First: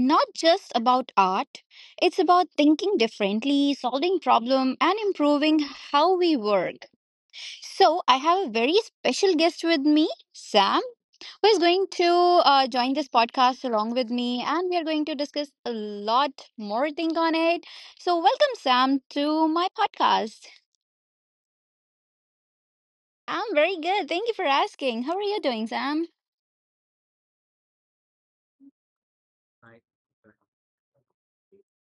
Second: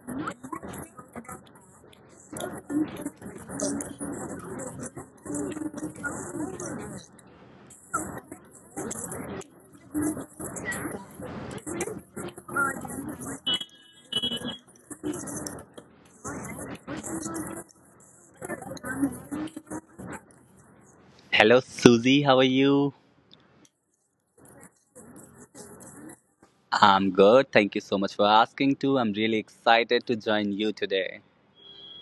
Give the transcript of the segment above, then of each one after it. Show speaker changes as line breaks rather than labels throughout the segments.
not just about art, it's about thinking differently, solving problem, and improving how we work. So, I have a very special guest with me, Sam, who is going to join this podcast along with me, and we are going to discuss a lot more thing on it. So, welcome, Sam, to my podcast.
Hello, Susie. How are you?
I'm very good. Thank you for asking. How are you doing, Sam?
I'm good. Thank you so much for asking, too. I'm really excited to join you today.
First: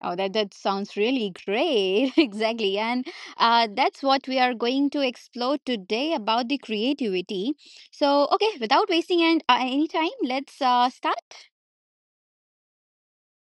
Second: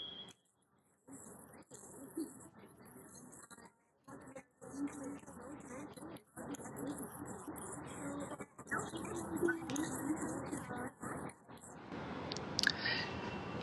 Oh, that sounds really great. Exactly. And that's what we are going to explore today about the creativity. So, okay, without wasting any time, let's start.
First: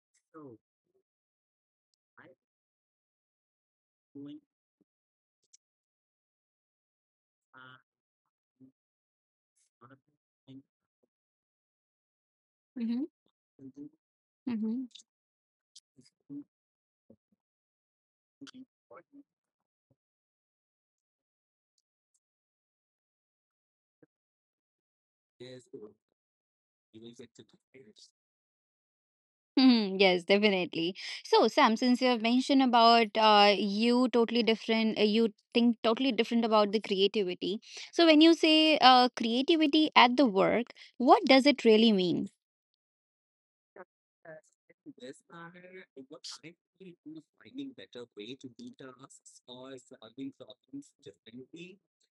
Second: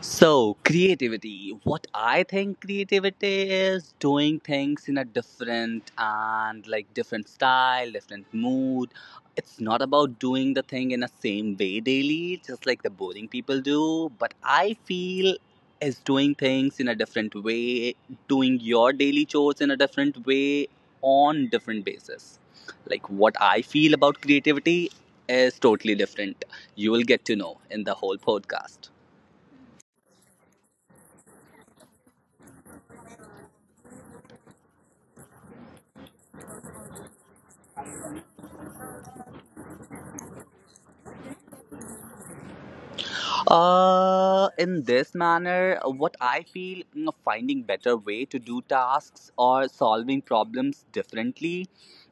So, creativity. What I think creativity is doing things in a different and like different style, different mood. It's not about doing the thing in the same way daily, just like the boring people do. But I
Mm-hmm.
feel is doing things in a different way, doing your daily chores in a different way on different basis. Like what I feel about creativity is totally different. You will get to know in the whole podcast.
Hmm, yes, definitely. So, Sam, since you have mentioned about you totally different, you think totally different about the creativity. So, when you say creativity at the work, what does it really mean?
In this manner, what I feel finding better way to do tasks or solving problems differently.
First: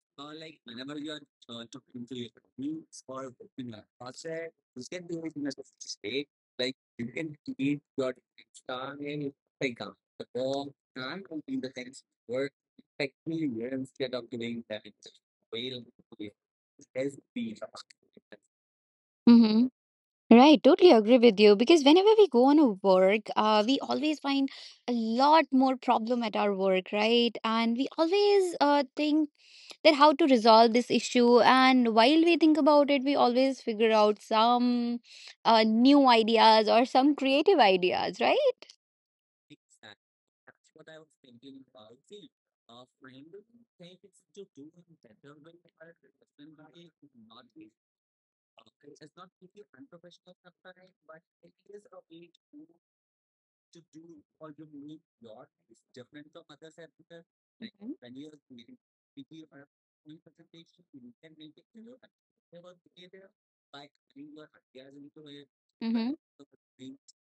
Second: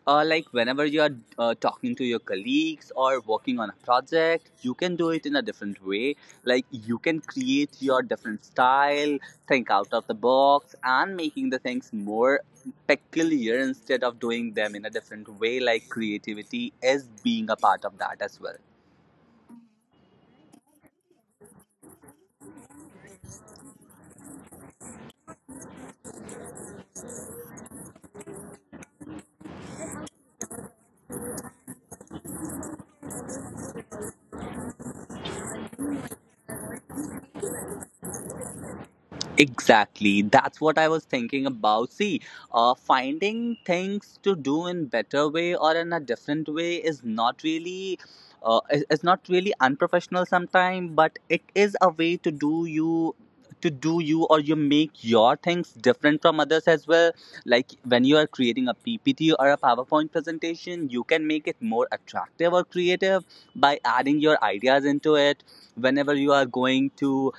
Like whenever you are talking to your colleagues or working on a project, you can do it in a different way. Like you can create your different style, think out of the box, and making the things more peculiar instead of doing them in a different way. Like creativity is being a part of that as well.
Right, totally agree with you because whenever we go on a work, we always find a lot more problem at our work, right? And we always think that how to resolve this issue. And while we think about it, we always figure out some new ideas or some creative ideas, right?
Exactly. That's what I was thinking about. See, finding things to do in better way or in a different way is not really unprofessional sometimes, but it is a way to do you or you make your things different from others as well, like when you are creating a ppt or a powerpoint presentation, you can make it more attractive or creative by adding your ideas into it. Whenever
Mm-hmm.
you are going to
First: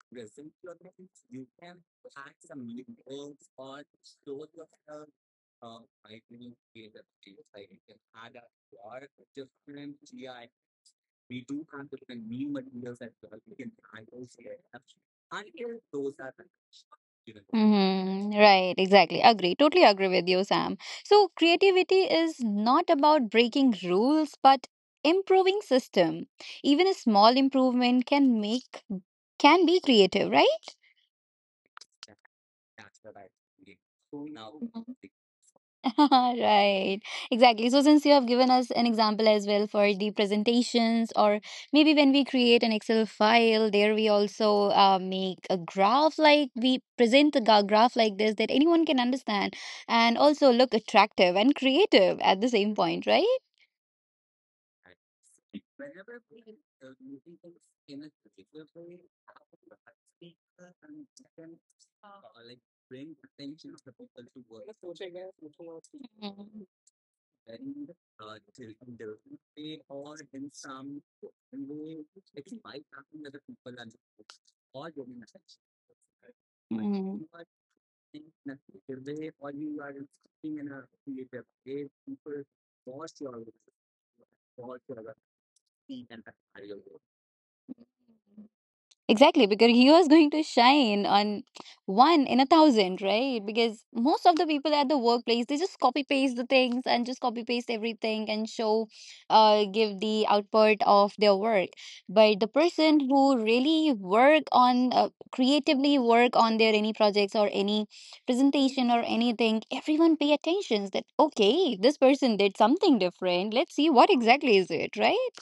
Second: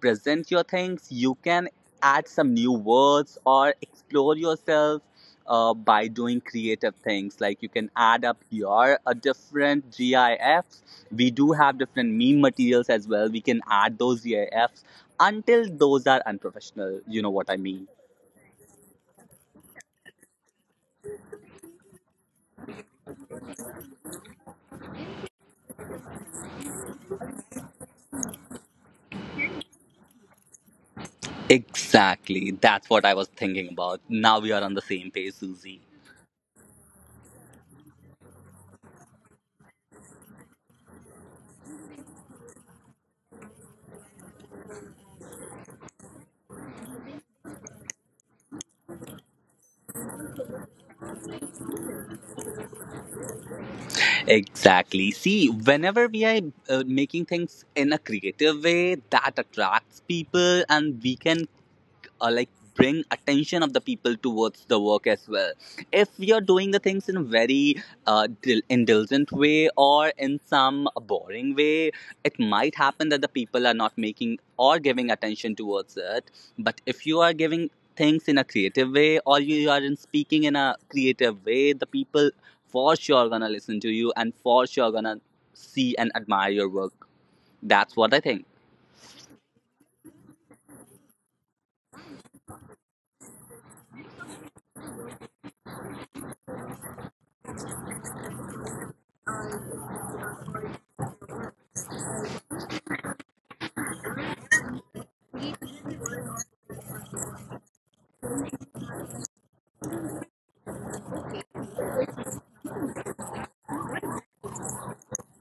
present your things, you can add some new words or explore yourself, by doing creative things. Like you can add up your different gifs, we do have different meme materials as well, we can add those gifs, until those are unprofessional. What I mean,
Mm-hmm. Right, exactly. Agree. Totally agree with you, Sam. So, creativity is not about breaking rules, but improving system. Even a small improvement can make can be creative, right?
exactly, that's what I was thinking about. Now we are on the same page, Susie.
Right, exactly. So since you have given us an example as well for the presentations, or maybe when we create an Excel file, there we also make a graph, like we present the graph like this that anyone can understand and also look attractive and creative at the same point, right?
Exactly. See, whenever we are making things in a creative way that attracts people, and we can, like, bring attention of the people towards the work as well. If you're doing the things in a very, indulgent way or in some boring way, it might happen that the people are not making or giving attention towards it. But if you
Mhm.
are giving things in a creative way, or you are in speaking in a creative way, the people for sure are gonna listen to you, and for sure are gonna see and admire your work. That's what I think.
Exactly, because he was going to shine on one in a thousand, right? Because most of the people at the workplace, they just copy paste the things and just copy paste everything and show, give the output of their work. But the person who really work on, creatively work on their any projects or any presentation or anything, everyone pay attention that, okay, this person did something different. Let's see what exactly is it, right?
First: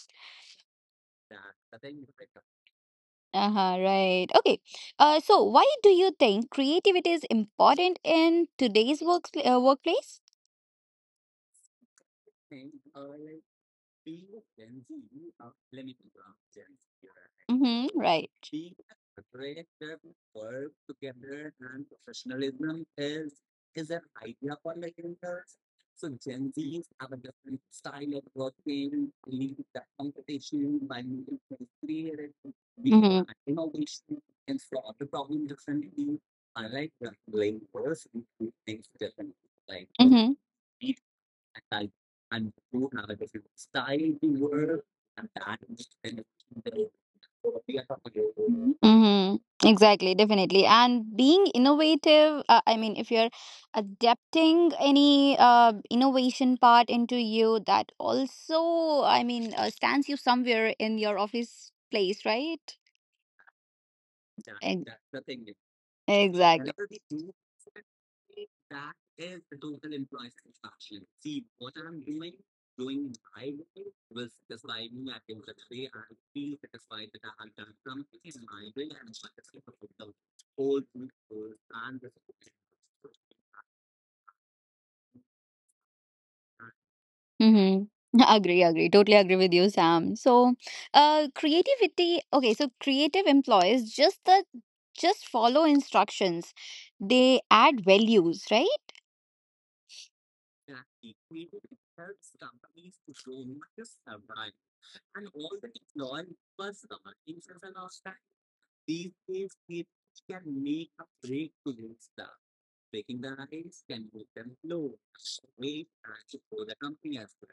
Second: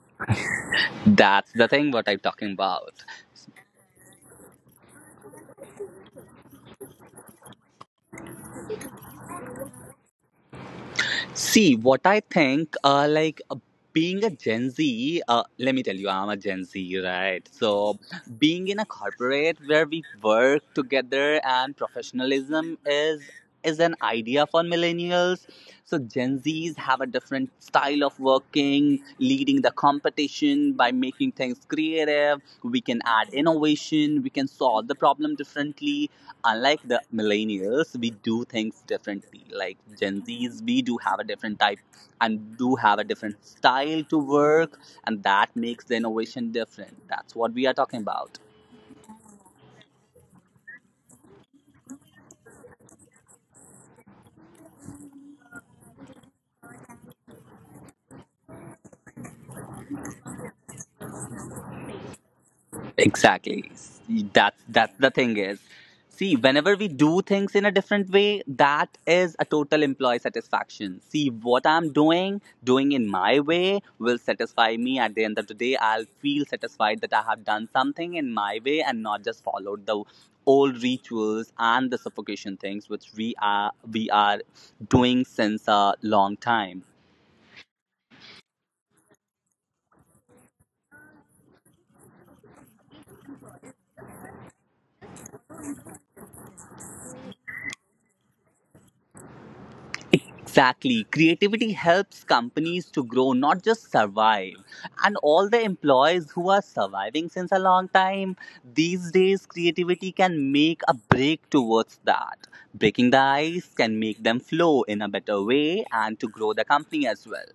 That's the thing what I'm talking about.
Uh-huh, right. Okay. So why do you think creativity is important in today's workplace?
See, what I think, like, being a Gen Z, let me tell you, I'm a Gen Z, right?
Mm-hmm,
So,
right.
being in a corporate where we work together and professionalism is an idea for millennials. So, Gen Zs have a different style of working, leading the competition by making things creative. We can
Mm-hmm.
add innovation. We can solve the problem differently, unlike the millennials. We do things differently. Like Gen
Mm-hmm.
Zs, we do have a different type and do have a different style to work, and that makes the innovation different. That's what we are talking about.
Mm-hmm. Exactly, definitely. And being innovative, I mean, if you're adapting any innovation part into you, that also, I mean, stands you somewhere in your office place, right?
Exactly. That's
Ex-
that's the thing is. See,
Exactly.
whenever we do things in a different way, that is a total employee satisfaction. See, what I'm doing, doing in my way will satisfy me at the end of the day. I'll feel satisfied that I have done something in my way and not just followed the old rituals and the suffocation things which we are doing since a long time.
Mhm. Agree, agree. Totally agree with you, Sam. So, creativity. Okay, so creative employees just follow instructions. They add values, right?
Exactly. Creativity helps companies to grow, not just survive. And all the employees who are surviving since a long time, these days, creativity can make a break towards that. Breaking the ice can make them flow in a better way and to grow the company as well.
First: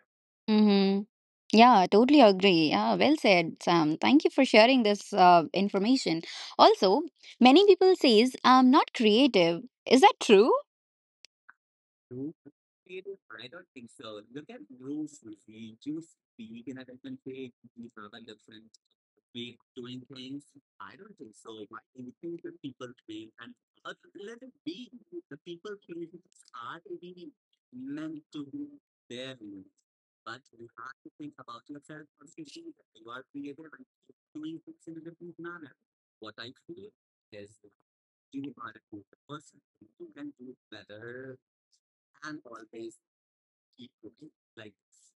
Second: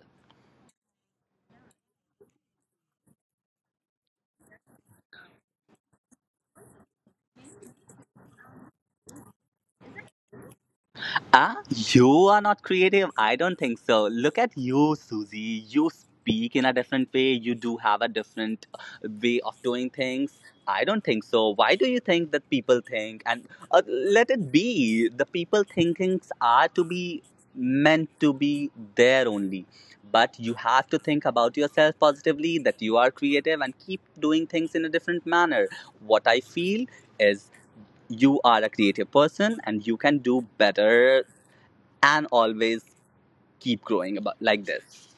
Mm-hmm. Yeah, totally agree. Yeah, well said, Sam. Thank you for sharing this information. Also, many people says I'm not creative. Is that true?
Ah, you are not creative. I don't think so. Look at you, Susie. You speak in a different way. You do have a different, way of doing things. I don't think so. Why do you think that people think? And let it be. The people thinkings are to be meant to be there only. But you have to think about yourself positively, that you are creative, and keep doing things in a different manner. What I feel is you are a creative person and you can do better, and always keep growing about like this.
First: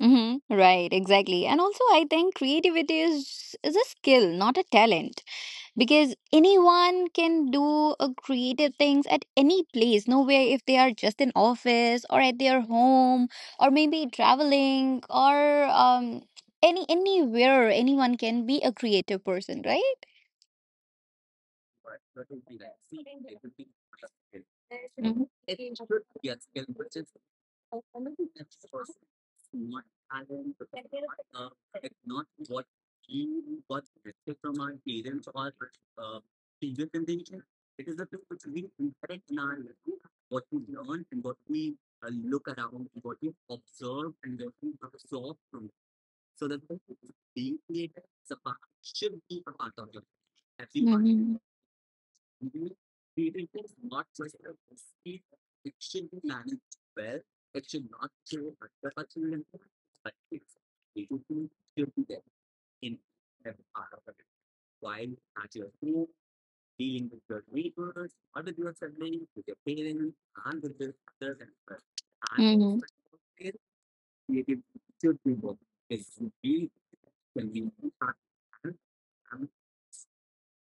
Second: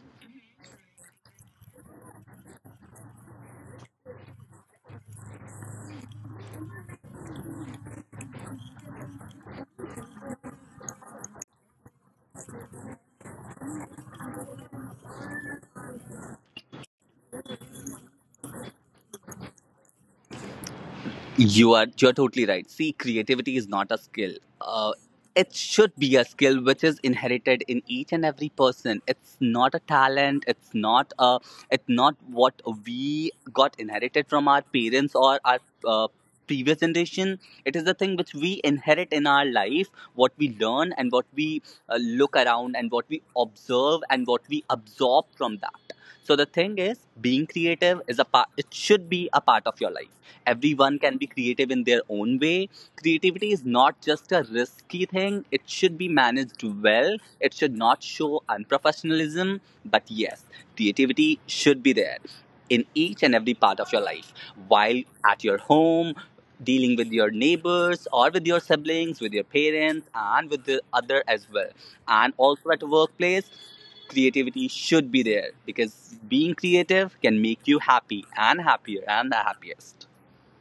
Mm-hmm. Right, exactly. And also, I think creativity is a skill, not a talent. Because anyone can do a creative things at any place nowhere, if they are just in office or at their home or maybe traveling, or um, any anywhere anyone can be a creative person, right?
You're totally right. See, creativity is not a skill. Uh,
Mm-hmm.
it should be a skill which is inherited in each and every person. It's not a talent. It's not a. It's not what we got inherited from our parents or our, uh, previous generation. It is the thing which we inherit in our life, what we learn and what we, look around and what we observe and what we absorb from that. So the thing is, being creative is a part. It should be a part of your life. Everyone can be creative in their own way. Creativity is not just a risky thing, it should be managed well, it should not show unprofessionalism. But yes, creativity should be there in each and every part of your life, while at your home, dealing with your neighbors or with your siblings, with your parents and with the other as well, and also
Mm-hmm.
at the workplace. Creativity should be there because being creative can make you happy and happier and the happiest.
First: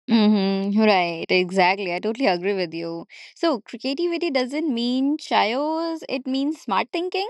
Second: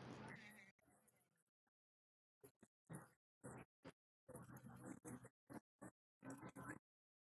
Mm-hmm. Right, exactly. I totally agree with you. So, creativity doesn't mean chaos, it means smart thinking.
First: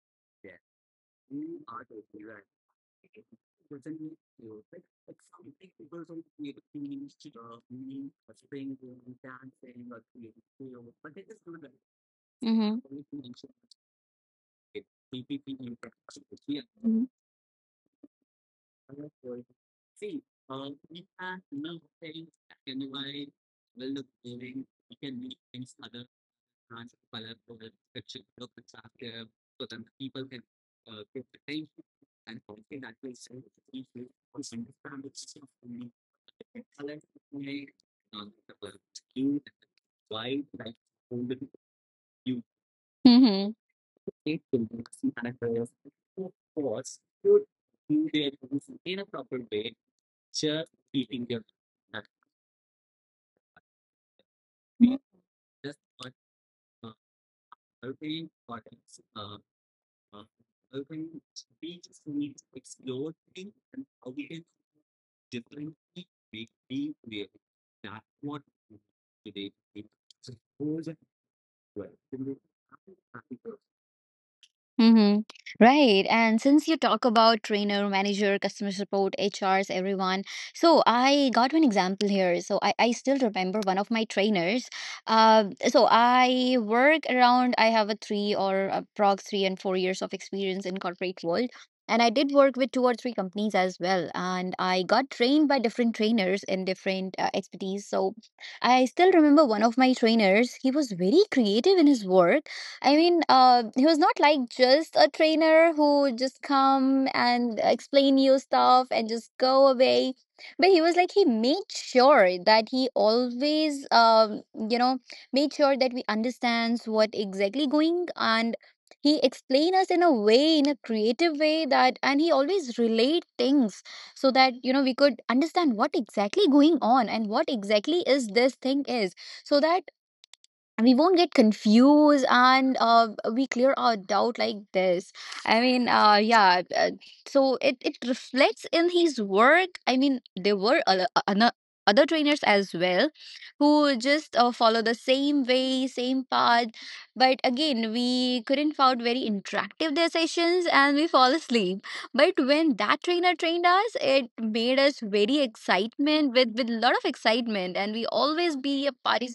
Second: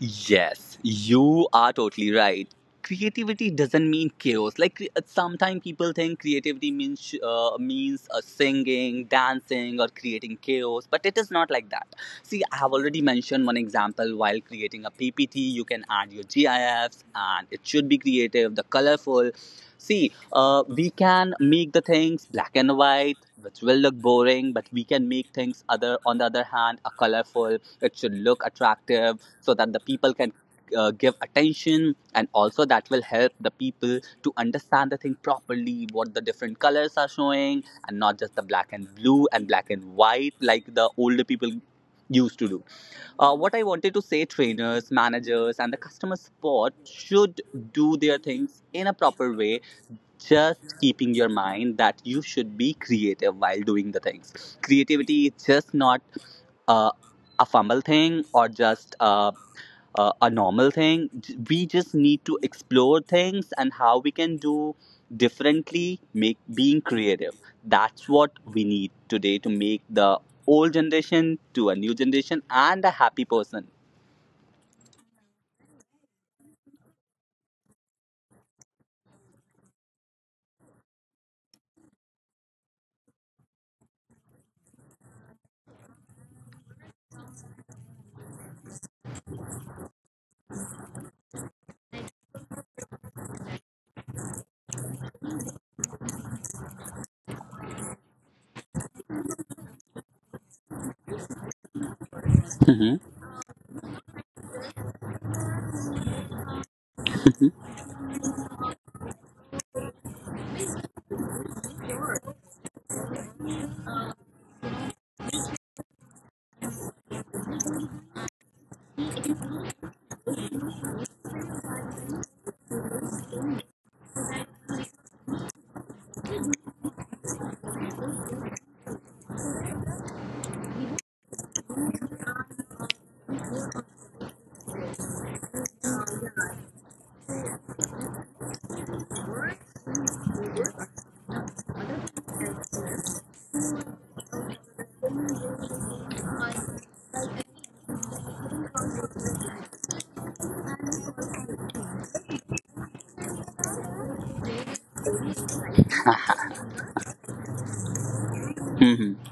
Yes, you are totally right. Creativity doesn't mean chaos. Sometimes people think creativity means singing, dancing, or creating chaos, but it is not like that. See, I have
Mm-hmm.
already mentioned one example. While creating a PPT, you can add your GIFs, and it should be creative, the colorful. See, we can make the things black and white, which will look boring, but we can make things other on the other hand, a colorful. It should look attractive so that the people can, give attention, and also that will help the people to understand the thing properly, what the different colors are showing, and not just the black and blue and black and white like the older people used to do. uh,
Mm-hmm.
what I wanted to say, trainers, managers and the customer support should do their things in a proper way, just keeping your mind that you should be creative while doing the things. Creativity is just not, uh, a fumble thing, or just a, a normal thing. We just need to explore things and how we can do differently, make being creative. That's what we need today to make the old generation to a new generation and a happy person.
Mm-hmm. Right. And since you talk about trainer, manager, customer support, HRs, everyone, so I got one example here. So I still remember one of my trainers. So I work around, I have a three or a prog three and four years of experience in corporate world. And I did work with two or three companies as well. And I got trained by different trainers in different expertise. So I still remember one of my trainers. He was very creative in his work. I
Hmm.
mean, he was not like just a trainer who just come and explain you stuff and just go away. But he was like he made sure that he always, you know, made sure that we understands what exactly going, and he explain us in a way, in a creative way that, and he always relate things so that you know we could understand what exactly going on and what exactly is this thing is, so that we won't get confused and we clear our doubt like this. I mean so it reflects in his work. I mean there were other trainers as well who just follow the same way same path, but again we couldn't found very interactive their sessions and we fall asleep. But when that trainer trained us it made us very excitement with lot of excitement, and we always be a
Hmm.
party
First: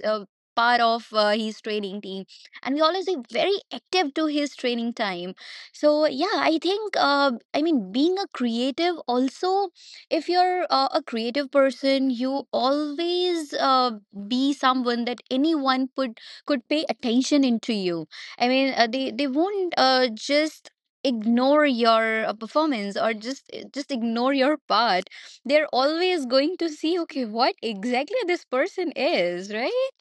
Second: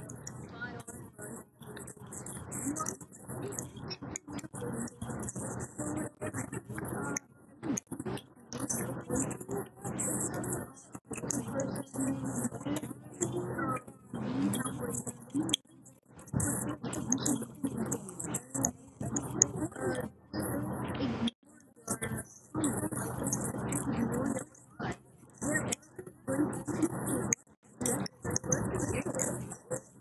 part of his training team, and we always be very active to his training time. So yeah, I think I mean being a creative also, if you're a creative person you always be someone that anyone could pay attention into you. I mean they won't just ignore your performance or just just ignore your part. They're always going to see, okay, what exactly this person is, right?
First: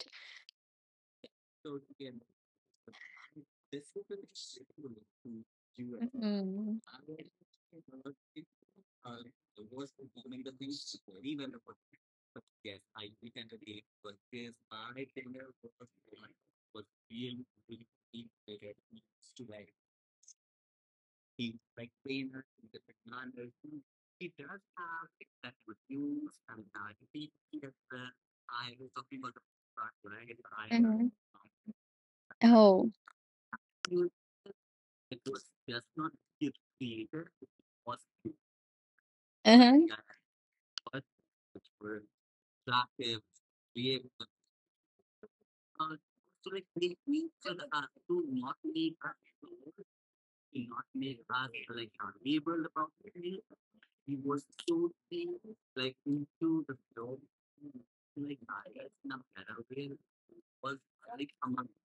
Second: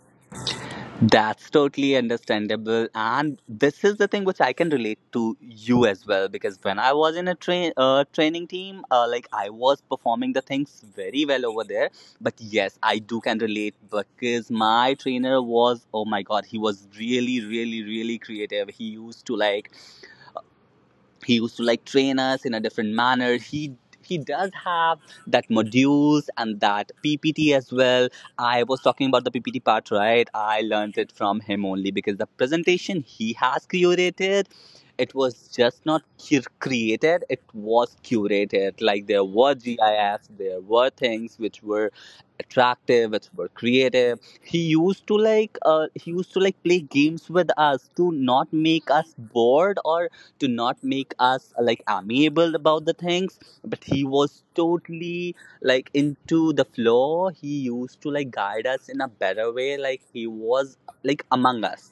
That's totally understandable. And this is the thing which I can relate to you as well, because when
Mm.
I was in a training team, like I was performing the things very well over there. But yes, I do can relate because my trainer was, oh my God, he was really, really, really creative. He used to like train us in a different manner. He does have that modules and that ppt as well. I was talking about the ppt part, right? I learned
Mhm.
it from him only because the
Oh.
presentation he has curated, it was just not created, it was curated. Like there were
Uh-huh.
gifs, there were things which were attractive, which were creative. He used to like play games with us to not make us bored, or to not make us like amiable about the things, but he was totally like into the flow. He used to like guide us in a better way, like he was like among us.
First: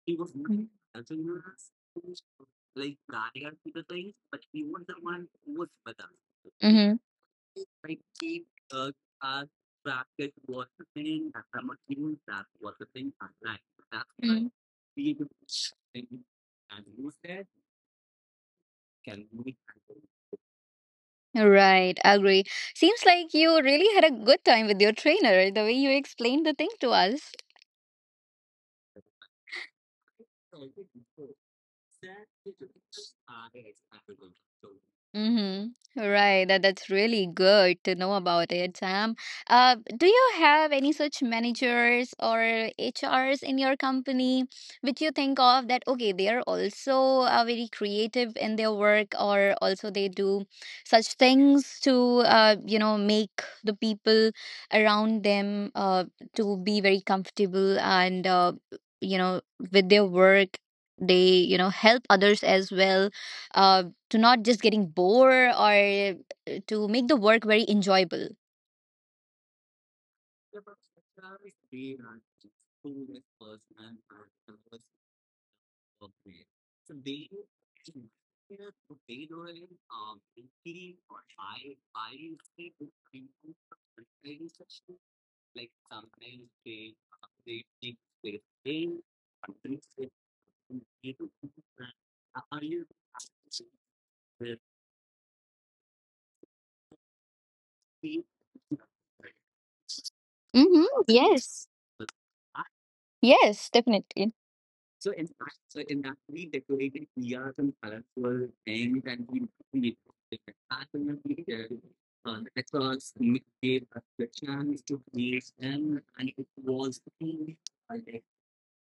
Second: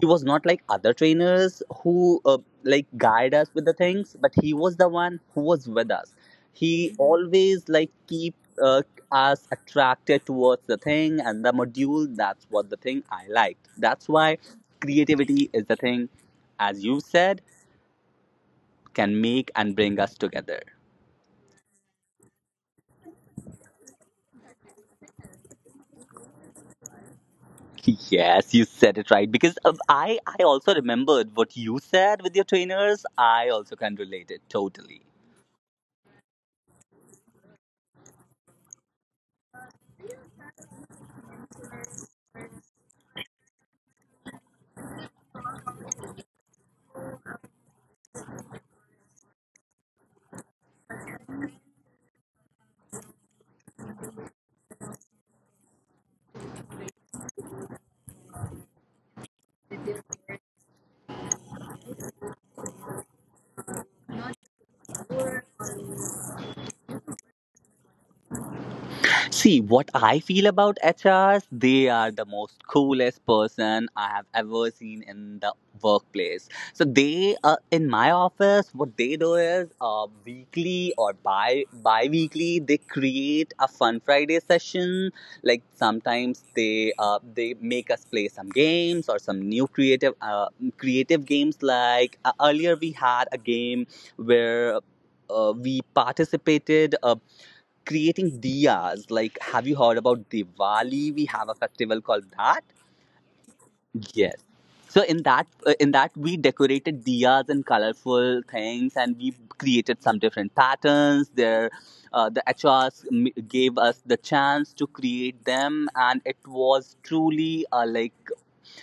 He was not like
Mhm.
other trainers who, like guide us with the things, but he was the one who was with us. He Mhm.
Mhm.
always like keep, uh, us attracted towards the thing and the module. That's what the thing I liked. That's why
Mm.
creativity is the thing, as you said, can make and bring us together.
Right, agree. Seems like you really had a good time with your trainer, the way you explained the thing to us.
Yes, you said it right because I also remembered what you said with your trainers. I also can relate it totally.
Mhm. Right, that that's really good to know about it, Sam. Do you have any such managers or HRs in your company which you think of that, okay, they are also very creative in their work, or also they do such things to you know, make the people around them to be very comfortable and you know, with their work, they, you know, help others as well. Uh to not just getting bored, or to make the work very enjoyable.
See, what I feel about HRs, they are the most coolest person I have ever seen in the workplace. So they, in my office, what they do is weekly or bi bi-weekly, they create a Fun Friday session. Like sometimes they, they make us play some games or some new creative games. Like earlier, we had a game where, we participated. Creating diyas. Like, have you heard about
Mm-hmm.
Diwali? We have a
Yes.
festival called that.
Yes, definitely.
Yes. So in that we decorated diyas and colorful things, and we created some different patterns. There, the HRs gave us the chance to create them, and it was truly like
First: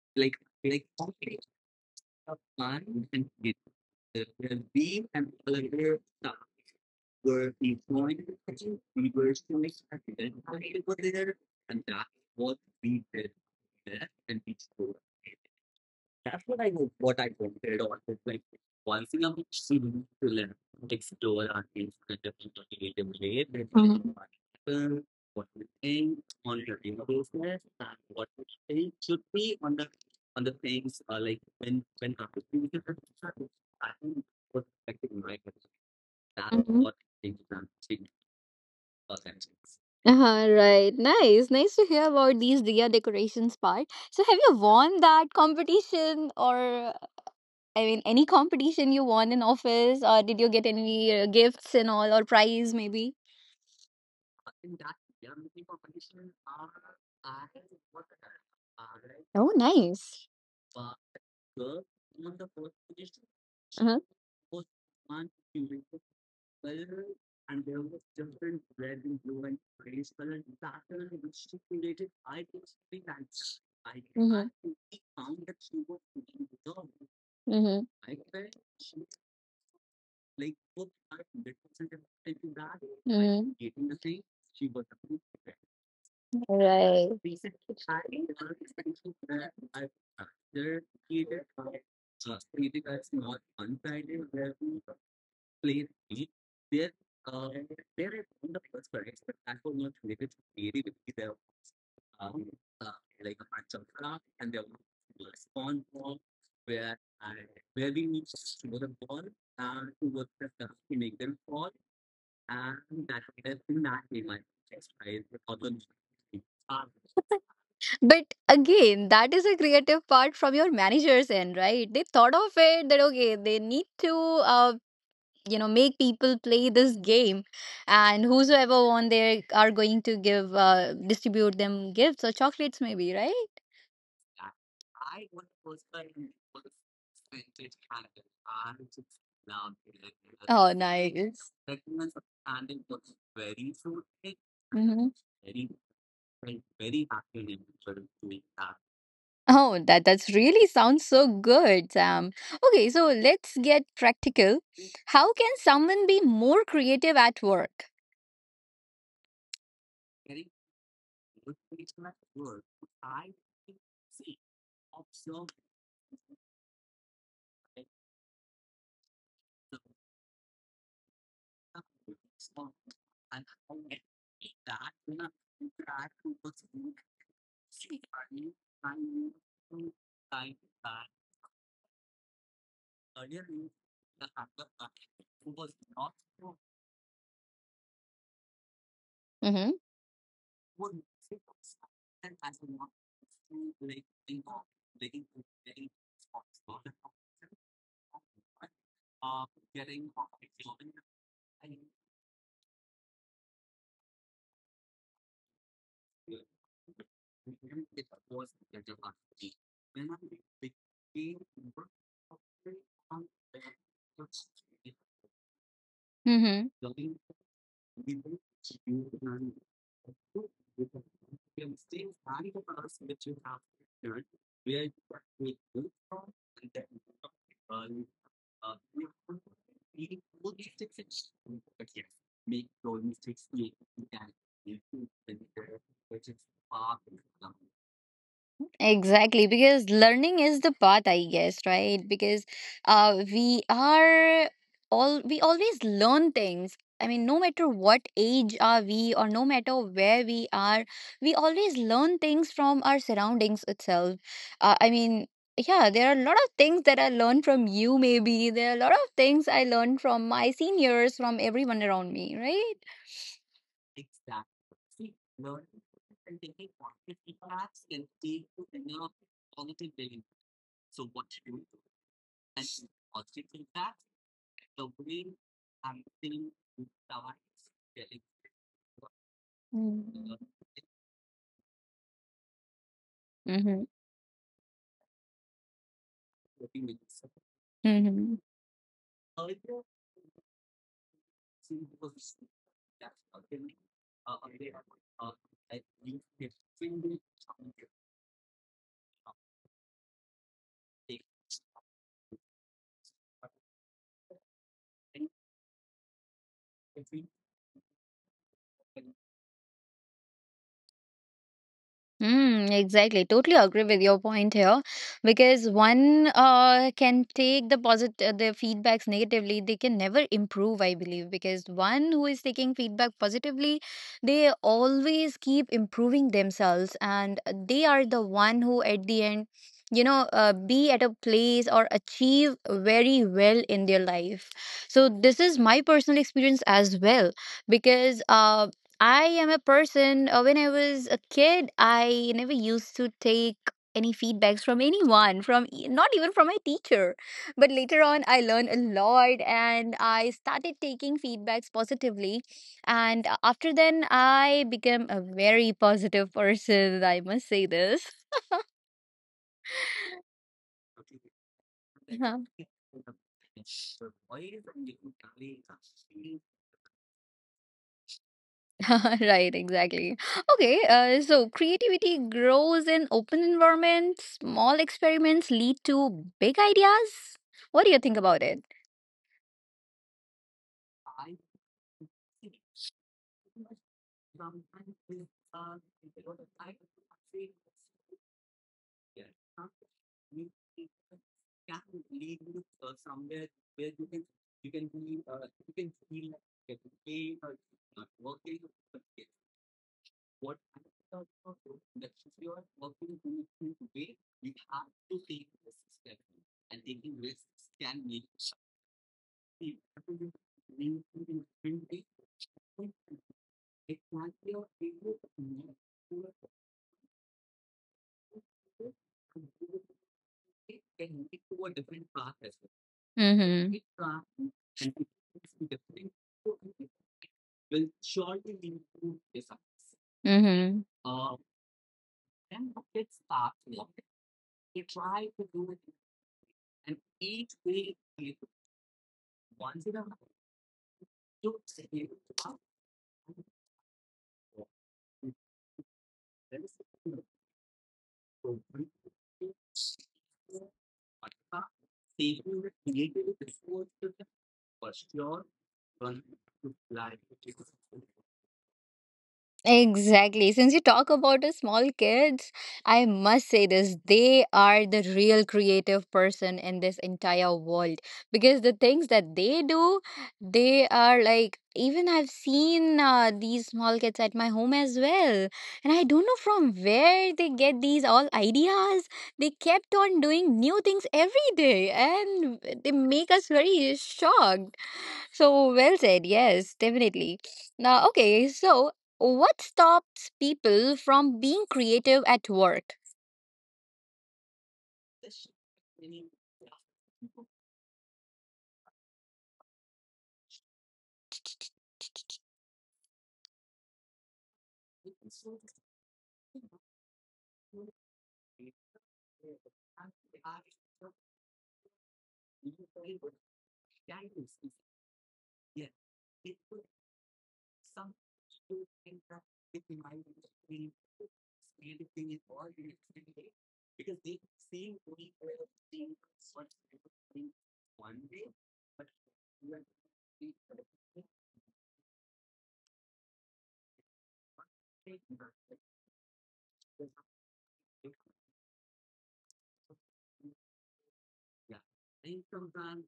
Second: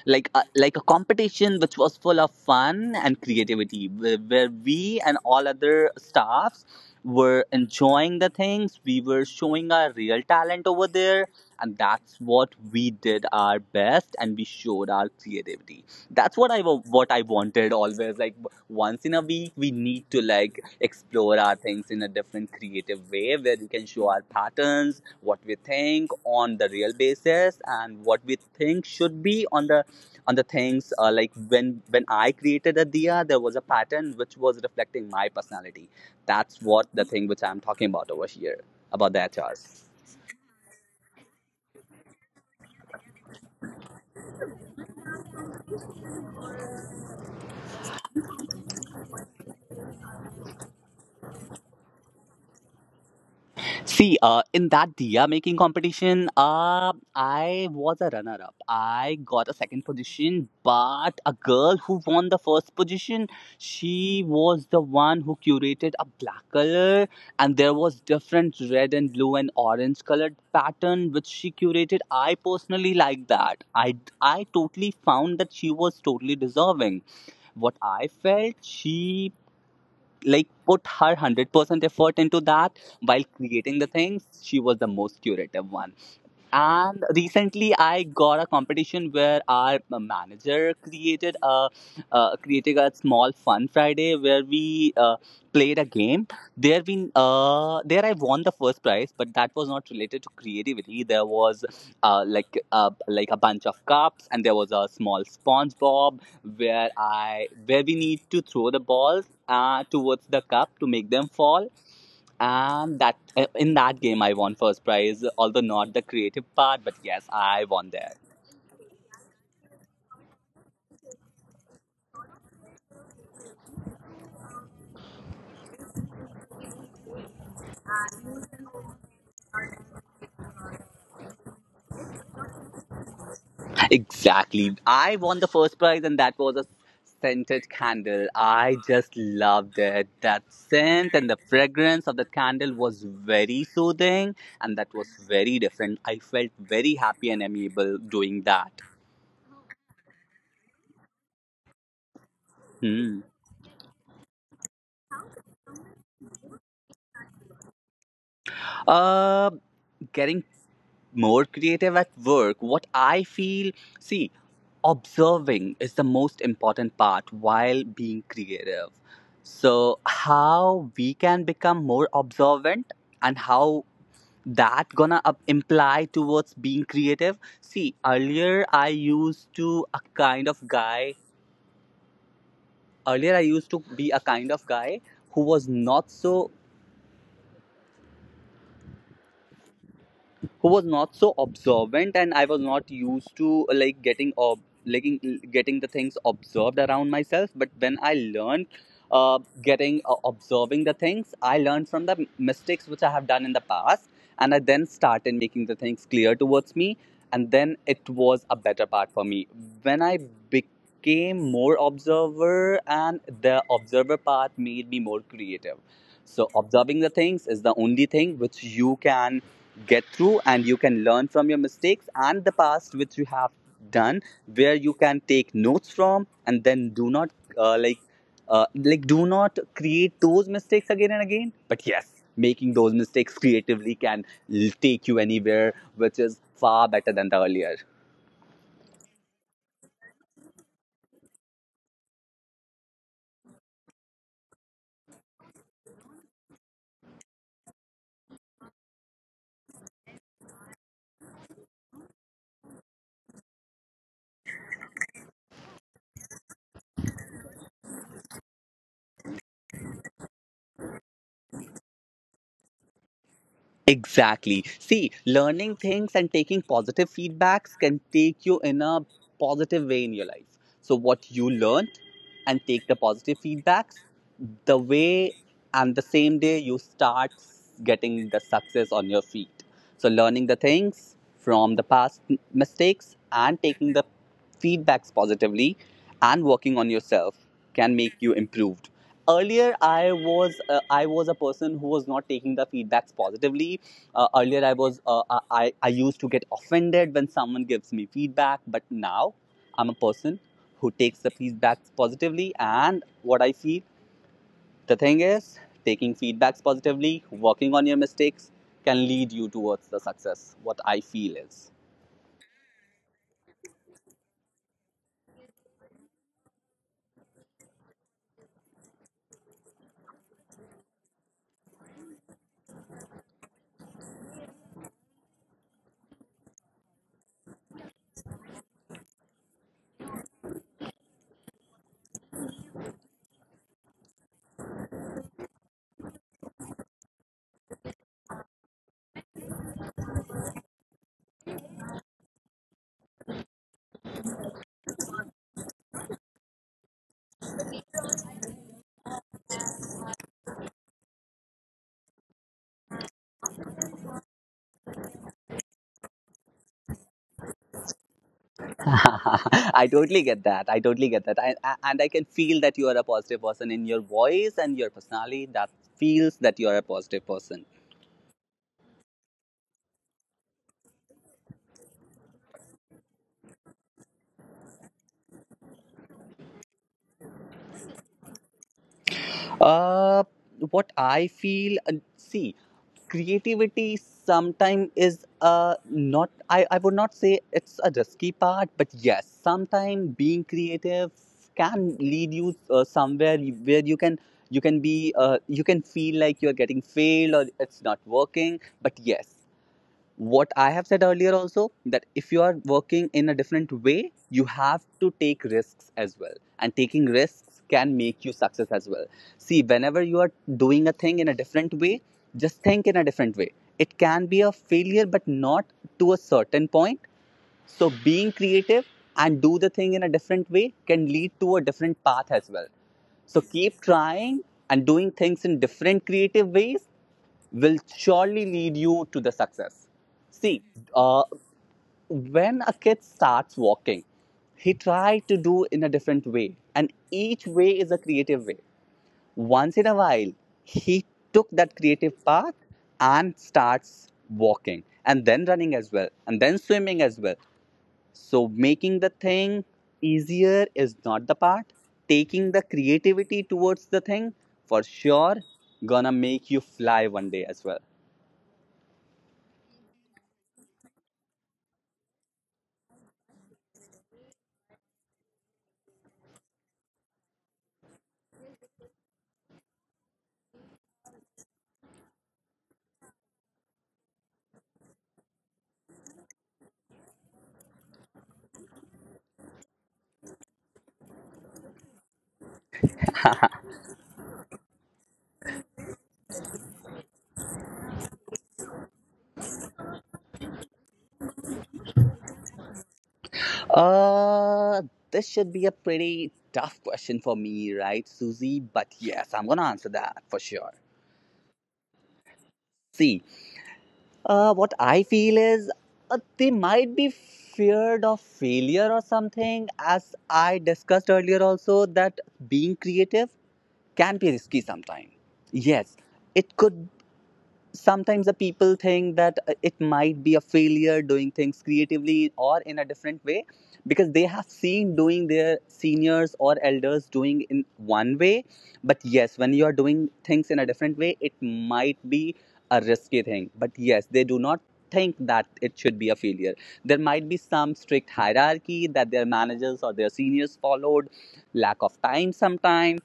like a, like a competition which was full of fun and creativity where we and all other staffs were enjoying the things. We were showing our real talent over there, and that's what we did our best, and we showed our creativity. That's what what I wanted always. Like once in a week we need to like explore our things in a
Mhm.
different creative way where we can show our patterns, what we think on the real basis, and what we think should be on the things, like when I created a diya, there was a pattern which was reflecting my personality. That's
Mhm.
what the thing which I'm talking about over here about the HRs.
Uh-huh, right. Nice. Nice to hear about these Diya decorations part. So have you won that competition? Or I mean any competition you won in office, or did you get any gifts and all or prize maybe?
See, in that diya making competition, I was a runner up. I got
Oh,
a second
nice.
position, but a girl who won the first position,
Uh-huh.
she was the one who curated a black color, and there was different red and blue and orange colored pattern which she curated. I personally like that. I
Mm-hmm.
totally found that she was totally deserving. What
Mm-hmm.
I felt, she like put her 100% effort into that. While
Mm,
creating the things, she was the most curative one. And
right.
recently, I got a competition where our manager created a small Fun Friday where we played a game. There I won the first prize, but that was not related to creativity. There was like a bunch of cups, and there was a small SpongeBob where I where we need to throw the balls towards the cup to make them fall. And that In that game, I won first prize. Although not the creative part, but yes, I won there.
But again, that is a creative part from your manager's end, right? They thought of it that, okay, they need to you know make people play this game, and whosoever won they are going to give distribute them gifts or chocolates maybe, right?
Exactly. I won the first prize, and that was a scented candle. I just loved it. That
Oh
scent and the
nice.
fragrance of the candle was very soothing, and that
Mm-hmm.
was very different. I felt very happy and amiable doing that.
Oh, that that's really sounds so good, Sam. Okay, so
Hmm.
let's get practical. How can someone be more creative at work?
Uh, Getting more creative at work. What I feel, see, observing is the most important part while being creative. So, how we can become more observant, and how that gonna imply towards being creative. See, earlier I used to a kind of guy. Earlier I used to be a kind of guy who was not so
Mm-hmm.
who was not so observant, and I was not used to like like getting the things observed around myself. But when I learned, uh, getting observing the things, I learned from the mistakes which I have done in the past, and I then started making the things clear towards me. And then it was a better part for me when I became more observer, and the observer part made me more creative. So
Mm-hmm.
observing the things is the only thing which you can get through, and you can learn from your mistakes and the past which you have done, where you can take notes from, and then do not uh, like do not create those mistakes again and again. But yes, making those mistakes creatively can take you anywhere, which is far better than the earlier.
Exactly, because learning is the path, I guess, right? Because we are all we always learn things. I mean, no matter what age are we, or no matter where we are, we always learn things from our surroundings itself. I mean, yeah, there are a lot of things that I learned from you. Maybe there are a lot of things I learned from my seniors, from everyone around me, right?
Exactly. See, learning things and taking positive feedbacks can take you in a positive way in your life. So what you learned, and take the positive feedbacks, the way, and the same day you start getting the success on your feet. So,
Mm-hmm.
learning the things from the past mistakes and taking the feedbacks positively and working on yourself can make
Mm-hmm.
you improved. Earlier, I was a person who was not taking the feedbacks positively. Earlier, I used to get offended when someone gives me feedback. But now I'm a person who takes the feedbacks positively, and what I feel, the thing is, taking feedbacks positively, working on your mistakes can lead you towards the success. What I feel is.
Mm, exactly. Totally agree with your point here, because one can take the positive the feedbacks negatively. They can never improve, I believe, because one who is taking feedback positively, they always keep improving themselves, and they are the one who at the end, you know, be at a place or achieve very well in their life. So this is my personal experience as well, because um, I am a person, when I was a kid, I never used to take any feedbacks from anyone, not even from my teacher. But later on, I learned a lot and I started taking feedbacks positively. And after then, I became a very positive person, I must say this.
I totally get that. I totally get that. And I can
Mhm.
feel that you are a positive person in your voice and your personality, that feels that you are a positive person.
Right, exactly. Okay, so creativity grows in open environments, small experiments lead to big ideas. What do you think about it?
Uh, what I feel, see, creativity sometimes is a not, I would not say it's a risky part, but yes, sometimes being creative can lead you somewhere where you can feel like you're getting failed or it's not working. But yes, what I have said earlier also, that if you are working in a different way, you have to take risks as well, and taking risks can make you success as well. See, whenever you are doing a thing in a different way, just think in a different way. It can be a failure, but not to a certain point. So being creative and do the thing in a different way can lead to a different path as well. So keep
Mhm.
trying and doing things in different creative ways will surely lead you to the success. See,
Mhm.
uh, when a kid starts walking, he tries to do in a different way, and each way is a creative way. Once in a while, he took that creative path and starts walking, and then running as well, and then swimming as well. So, making the thing easier is not the part. Taking the creativity towards the thing for sure gonna make you fly one day as well.
Exactly. Since you talk about the small kids, I must say this. They are the real creative person in this entire world because the things that they do, they are like, even I've seen these small kids at my home as well. And I don't know from where they get these all ideas. They kept on doing new things every day and they make us very shocked. So well said. Yes, definitely. Now, okay, so what stops people from being creative at work?
Uh, this should be a pretty tough question for me, right, Susie? But yes, I'm gonna answer that for sure. See, what I feel is, they might be feared of failure or something. As I discussed earlier, also, that being creative can be risky sometimes. Yes, it could, sometimes the people think that it might be a failure doing things creatively or in a different way, because they have seen doing their seniors or elders doing in one way. But yes, when you are doing things in a different way, it might be a risky thing, but yes, they do not think that it should be a failure. There might be some strict hierarchy that their managers or their seniors followed, lack of time sometimes.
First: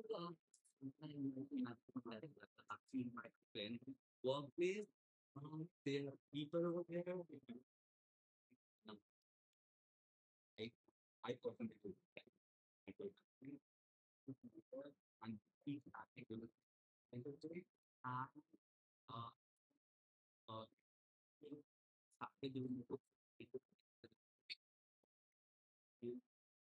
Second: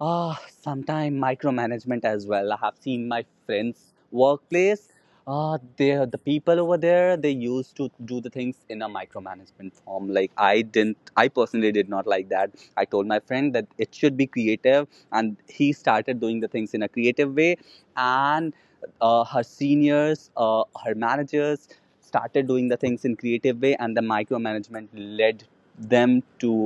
Sometimes micromanagement as well. I have seen my friends' workplace. The people over there, they used to do the things in a micromanagement form. Like, I didn't. I personally did not like that. I told my friend that it should be creative, and he started doing the things in a creative way. And her seniors, her managers started doing the things in creative way, and the micromanagement led them to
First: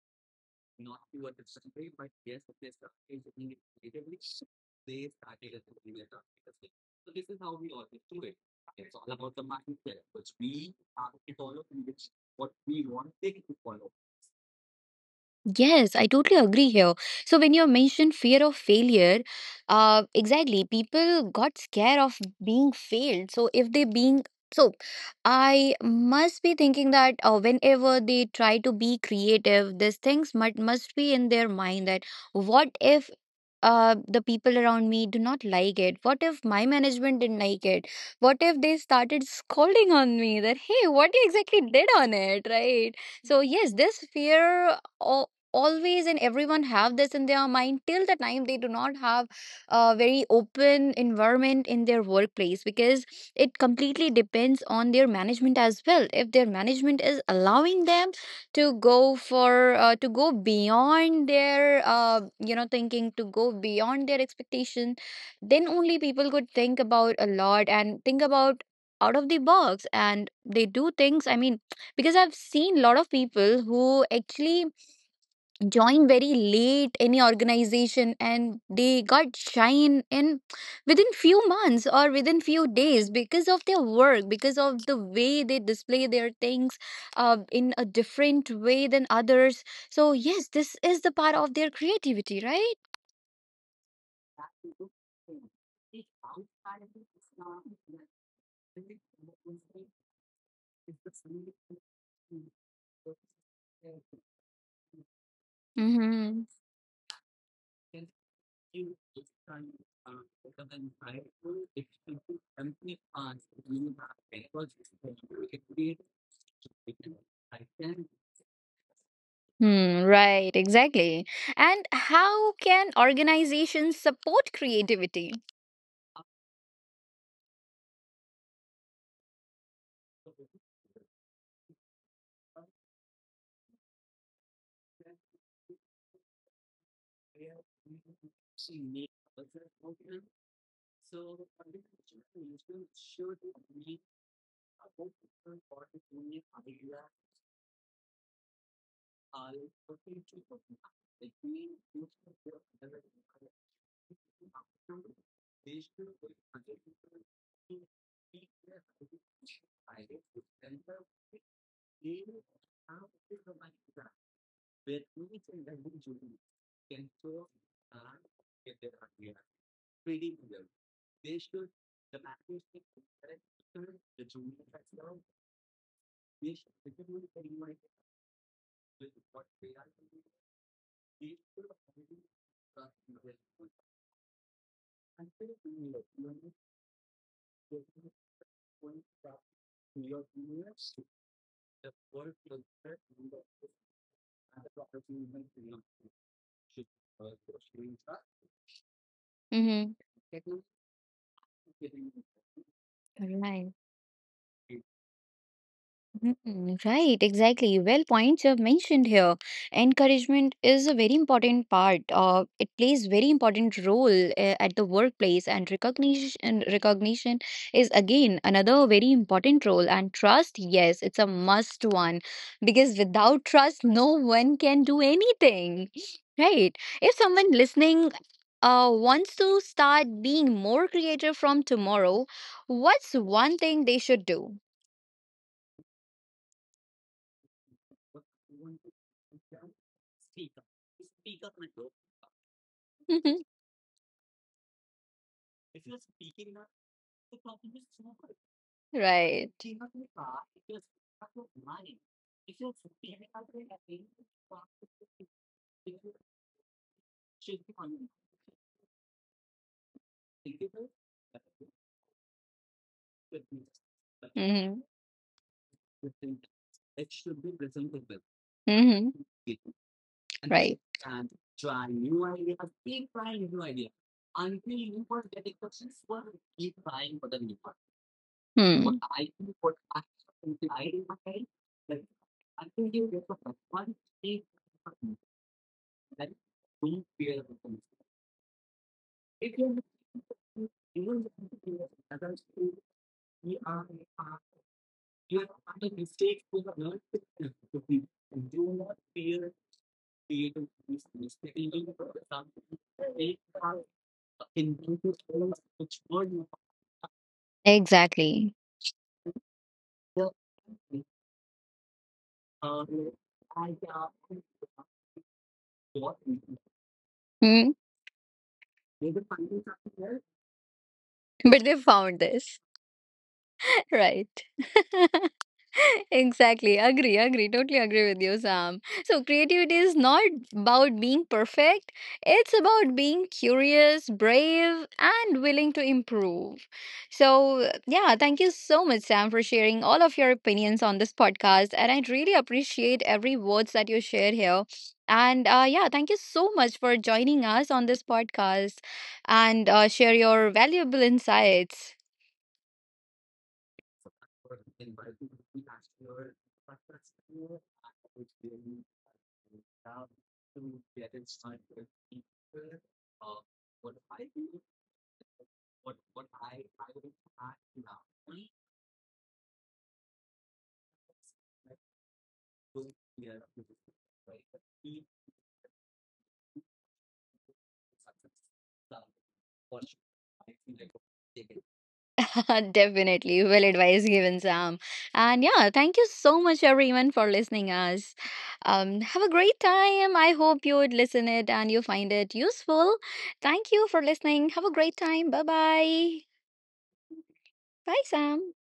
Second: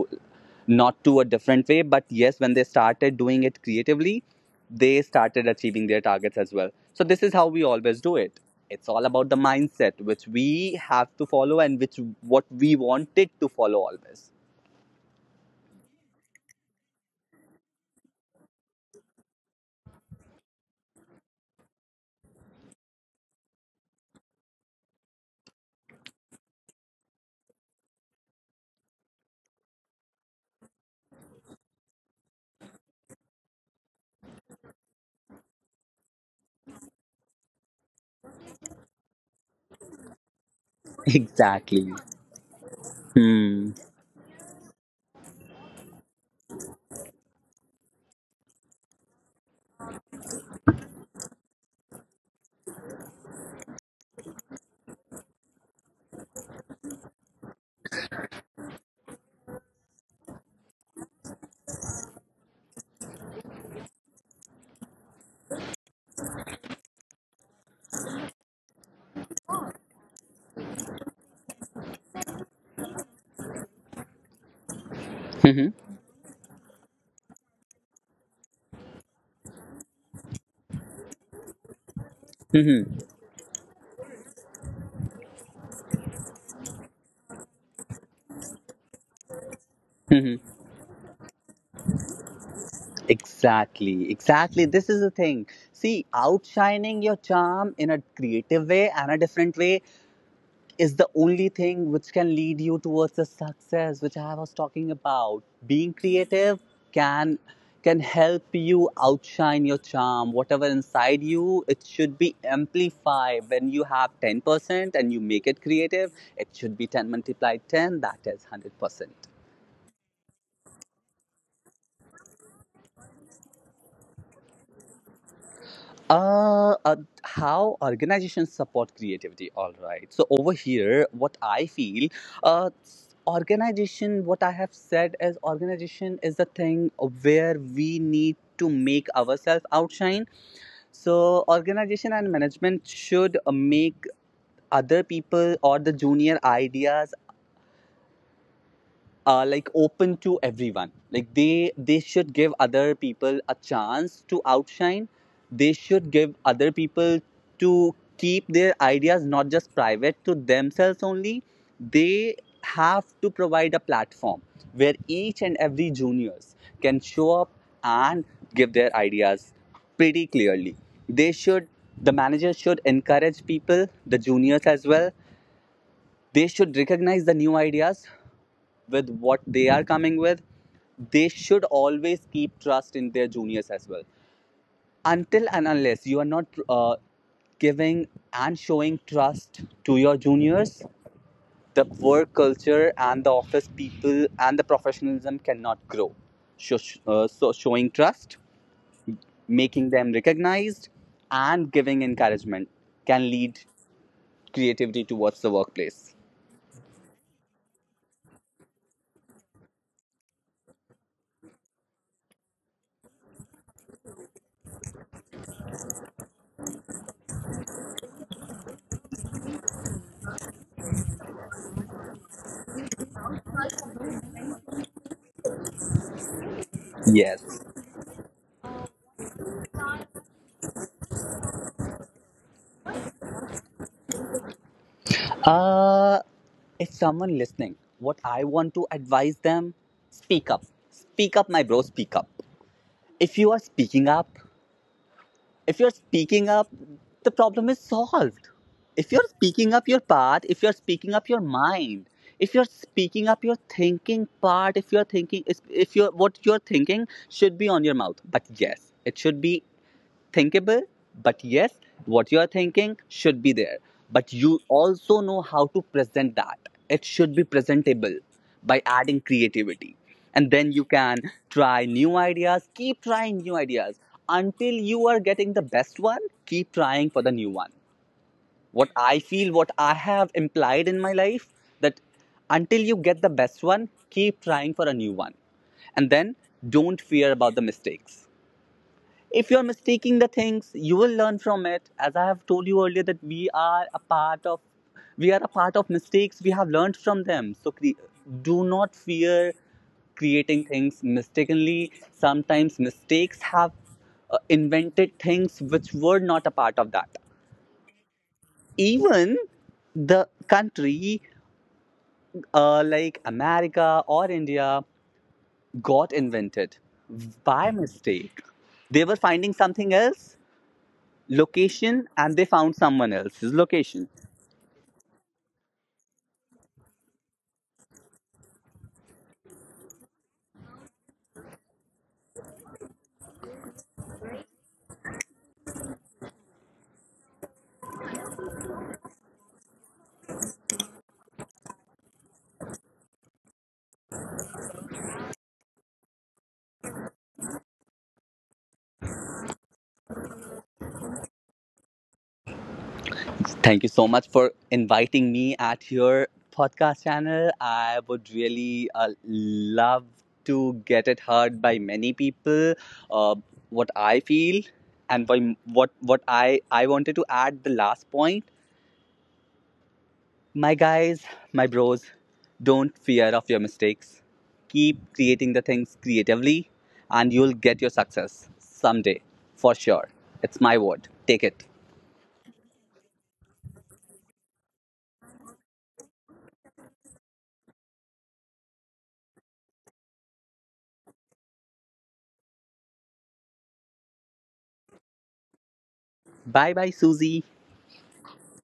not to a different way. But yes, when they started doing it creatively, they started achieving their targets as well. So this is how we always do it. It's all about the mindset which we have to follow, and which what we wanted to follow always.
Yes, I totally agree here. So when you mentioned fear of failure, exactly, people got scared of being failed. So if they being so, I must be thinking that whenever they try to be creative, these things must be in their mind that what if the people around me do not like it? What if my management didn't like it? What if they started scolding on me that, hey, what you exactly
Exactly.
did on it, right? So,
Hmm.
yes, this fear always and everyone have this in their mind till the time they do not have a very open environment in their workplace, because it completely depends on their management as well. If their management is allowing them to go for to go beyond their you know thinking, to go beyond their expectation, then only people could think about a lot and think about out of the box and they do things. I mean, because I've seen a lot of people who actually
Hmm.
join very late any organization and they got shine in within few months or within few
Hmm.
days because of their work, because of the way they display their things in a different way than others. So yes,
Hmm.
this is the part of their creativity, right?
Exactly, exactly. This is the thing. See, outshining your charm in a creative way and a different way is the only thing which can lead you towards the success, which I was talking about. Being
Mm-hmm.
creative can can help you outshine your charm. Whatever inside you, it should be amplified. When you have 10% and you make it creative, it should be 10 multiplied 10, that is 100%.
Hmm, right exactly. And how can organizations support creativity?
Uh, uh, how organizations support creativity. All right. So over here, what I feel, uh, organization. What I have said is, organization is the thing where we need to make ourselves outshine. So organization and management should make other people or the junior ideas like open to everyone. Like, they should give other people a chance to outshine. They should give other people to keep their ideas, not just private to themselves only. They have to provide a platform where each and every juniors can show up and give their ideas pretty clearly. they should the managers should encourage people, the juniors as well. They should recognize the new ideas with what they are coming with. They should always keep trust in their juniors as well. Until and unless you are not giving and showing trust to your juniors, the work culture and the office people and the professionalism cannot grow. So, so, showing trust, making
Mm-hmm.
them recognized, and giving encouragement can lead
Right.
creativity towards the workplace.
Mm, right, exactly. Well, points you have mentioned here. Encouragement is a very important part. It plays very important role at the workplace, and recognition is again another very important role. And trust, yes, it's a must one because without trust, no one can do anything. Right. If someone
Yes.
listening wants to start being more creative from tomorrow, what's one thing they should do?
Uh, if someone listening, what I want to advise them, speak up. Speak up, my bro, speak up. If you are speaking up, if you're speaking up, the problem is solved. If you're
Right.
speaking up your part, if you're speaking up your mind, if you're speaking up your thinking part, if you're thinking, if you're, what you're thinking should be on your mouth. But yes, it should be thinkable, but yes, what you are thinking should be there. But you
Mhm.
also know how to present that. It should be presentable by
Mhm.
adding creativity. And then
Right.
you can try new ideas, keep trying new ideas until you are getting the best one, keep trying for the new one. What
Hmm.
I feel, what I have implied in my life, that until you get the best one, keep trying for a new one. And then don't fear about the mistakes. If you're mistaking the things, you will learn from it, as I have told you earlier that we are a part of mistakes, we have learned from them. So do not fear creating things mistakenly. Sometimes mistakes have invented things which were not a part of that.
Exactly.
Even the country, like America or India, got invented by
Hmm.
mistake. They were finding something else
But they
location,
found
and they
this.
found someone else's location.
Right. Exactly, agree, totally agree with you, Sam. So creativity is not about being perfect, it's about being curious, brave, and willing to improve. So yeah, thank you so much, Sam, for sharing all of your opinions on this podcast, and I really appreciate every words that you shared here. And yeah, thank you so much for joining us on this podcast and share your valuable insights.
Thank you so much for inviting me at your podcast channel. I would really love to get it heard by many people. Uh, what I feel, what I wanted to add the last point. My guys, my bros, don't fear of your mistakes. Keep creating the things creatively, and you'll get your success someday for sure. It's my word. Take it.
Definitely. Well advised given, Sam. And yeah, thank you so much everyone for listening us. Um, have a great time. I hope you would listen it and you find it useful. Thank you for listening. Have a great time. Bye bye.
Bye bye, Susie.
Bye Sam.